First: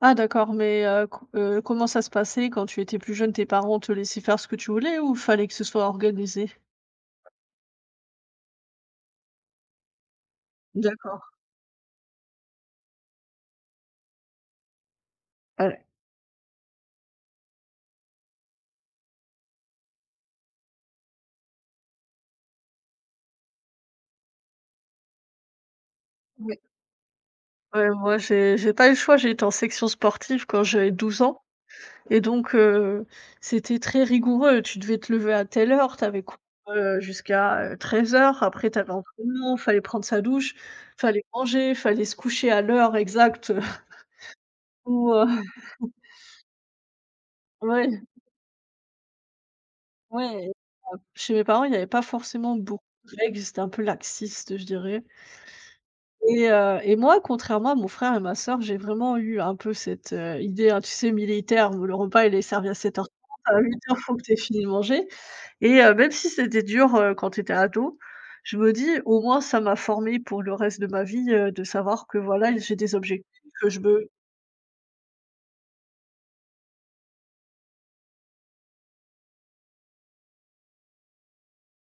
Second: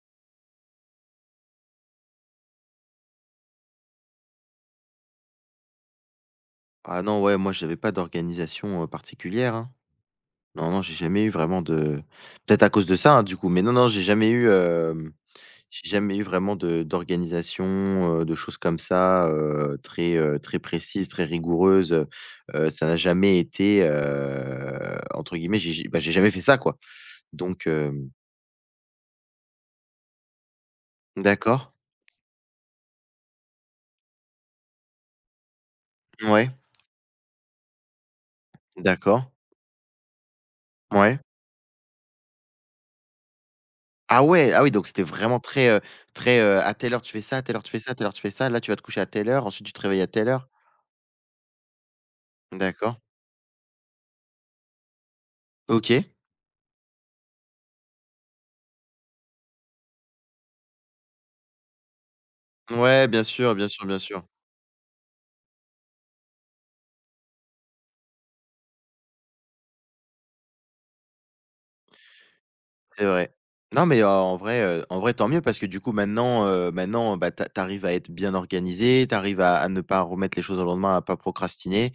Ah d'accord, mais, heu, co heu, comment ça se passait quand tu étais plus jeune, tes parents te laissaient faire ce que tu voulais ou il fallait que ce soit organisé? Ah non ouais, moi j'avais pas d'organisation, heu, particulière hein! Non, non, j'ai jamais D'accord. eu vraiment de peut-être à cause de ça, hein, du coup, mais non, non, j'ai jamais eu, hem, Ah ouais. j'ai jamais eu vraiment de d'organisation, heu, de choses comme ça, heu, très, heu, très précises, très rigoureuses, heu. Heu, ça a jamais été heu entre guillemets, j'ai j'ai bah, j'ai jamais fait ça Ouais. quoi! Donc, Ouais, hem moi j'ai j'ai pas eu le choix, j'ai été en section sportive quand j'avais 12 ans, D'accord. et donc, heu, c'était très rigoureux. Tu devais te lever à telle heure, tu avais cours, Ouais. heu, jusqu'à, heu, 13:00, après tu avais D'accord. entrainement, fallait prendre sa douche, Ouais. fallait manger, fallait se coucher à l'heure exacte heu Ah ouais! Ah oui, donc, c'était où heu vraiment très, heu, très, heu: à telle heure tu fais ça, à telle heure tu fais ça, à Ouais. telle heure tu fais ça. Là, tu vas te coucher à telle heure, ensuite, tu te réveilles à telle Ouais, heure. et [unintelligible] Chez mes parents il y avait pas forcément beaucoup D'accord. de règles, ils étaient un peu laxistes, je dirais. OK. Et heu, et moi, contrairement à mon frère et ma sœur, j'ai vraiment eu un peu cette, heu, idée, hein, tu sais militaire, où le repas il est servi à sept Ouais, heures bien trente, sûr, à bien huit sûr, heures bien il faut que sûr. tu aies fini de manger. Et heu, même si c'était dur, heu, quand j'étais ado, je me dis: «au moins ça m'a formé pour le reste de ma vie, heu, de savoir que voilà, j'ai des C'est vrai. objectifs, je Non mais veux» en vrai, heu en vrai tant mieux, parce que du coup maintenant, heu, maintenant, bah tu a tu arrives à être bien organisée, tu arrives à à ne pas remettre les choses au lendemain, à pas procrastiner,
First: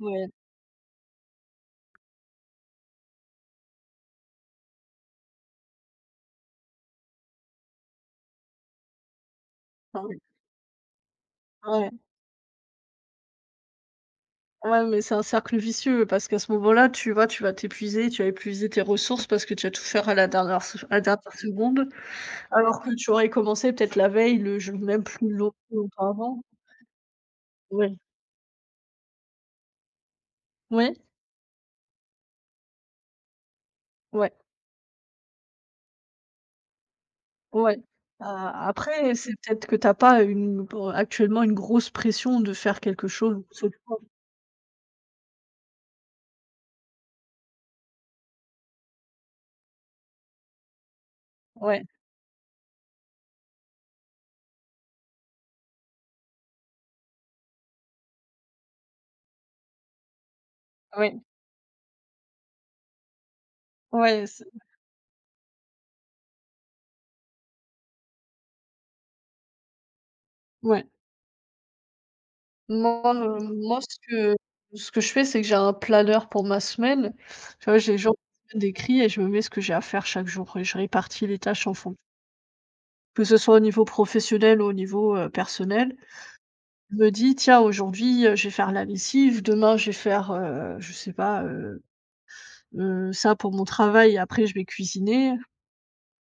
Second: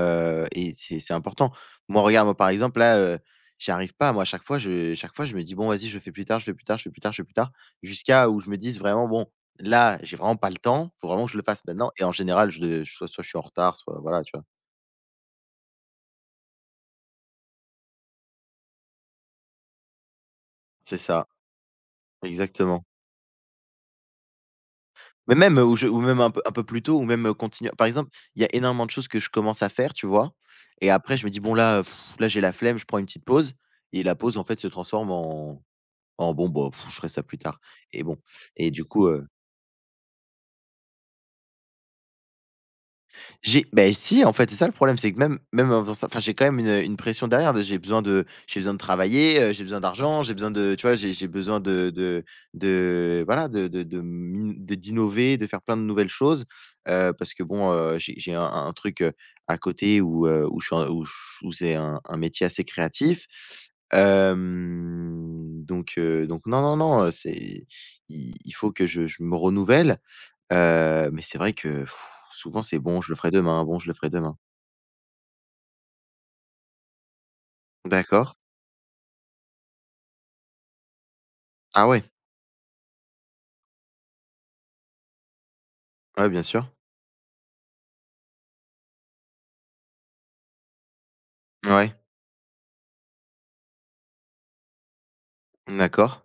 Ouais. et c'est c'est important. Moi regarde, moi par exemple, là, heu, j'y arrive pas moi, chaque fois je chaque fois je me dis: «Bon, vas-y, je le fais plus tard, je fais plus tard, je fais plus tard, je fais plus tard», jusqu'à où je me dise vraiment: «Bon, là, Ah j'ai oui. vraiment pas le temps, faut vraiment que je le fasse Ah ouais. maintenant.» Et en général je le soit soit je suis en retard, soit voilà, tu vois? Ouais, mais c'est un cercle vicieux parce qu'à ce moment-là, tu vois, tu vas t'épuiser, tu vas épuiser tes ressources parce que tu vas tout faire à la dernière f à C'est la ça. dernière seconde, alors Exactement. que tu aurais commencé, peut-être la veille, [unintelligible] plus Mais lon même, ou je ou longtemps même un peu avant. un peu plus tôt, ou même, heu, continuer par Ouais. exemple il y a énormément de choses que je commence à faire, tu vois? Et Ouais. après je me dis: «Bon là, heu, pff, là j'ai la flemme, je prends une petite pause», et la Ouais. pause en fait se transforme en en: «Bon bah pff, je ferai ça plus tard.» Ouais. Et bon A et du coup, après heu c'est peut-être que tu as pas une pour, heu, actuellement une grosse pression de faire quelque chose J'ai, bah et [unintelligible] si, en fait c'est ça le problème, c'est que même même, heu, enfin ça enfin j'ai quand même une, heu, une pression derrière, de j'ai besoin de j'ai besoin de travailler, heu, j'ai besoin d'argent, j'ai besoin de, tu vois? J'ai j'ai besoin Ouais. de de de, voilà, de de de m'i de d'innover, de faire plein de nouvelles choses, heu, parce que bon, heu j'ai j'ai un un truc, heu, à côté où, heu, où je suis un où Oui. ch où c'est un un métier assez créatif. Ouais, heu, c'est Hem donc, heu, donc, non, non, non, heu, c'est, i il faut que je je me renouvelle, Ouais. heu, mais c'est vrai que, souvent c'est: Non, «bon je le ferai heu, demain, bon moi je le ce ferai que demain.» ce que je fais c'est que j'ai un planeur pour ma semaine, tu vois? J'ai les jours de D'accord. la semaine d'écrits et je me mets ce que j'ai à faire chaque jour, et je répartis les tâches en Ah fon ouais! Que ce soit au niveau professionnel ou au niveau, heu, personnel, Ouais bien sûr. je me dis: «Tiens aujourd'hui, heu, je vais faire la lessive, demain je vais faire, heu, je sais pas, heu Ouais. heu, ça pour mon travail et après je vais cuisiner» Mmh, d'accord.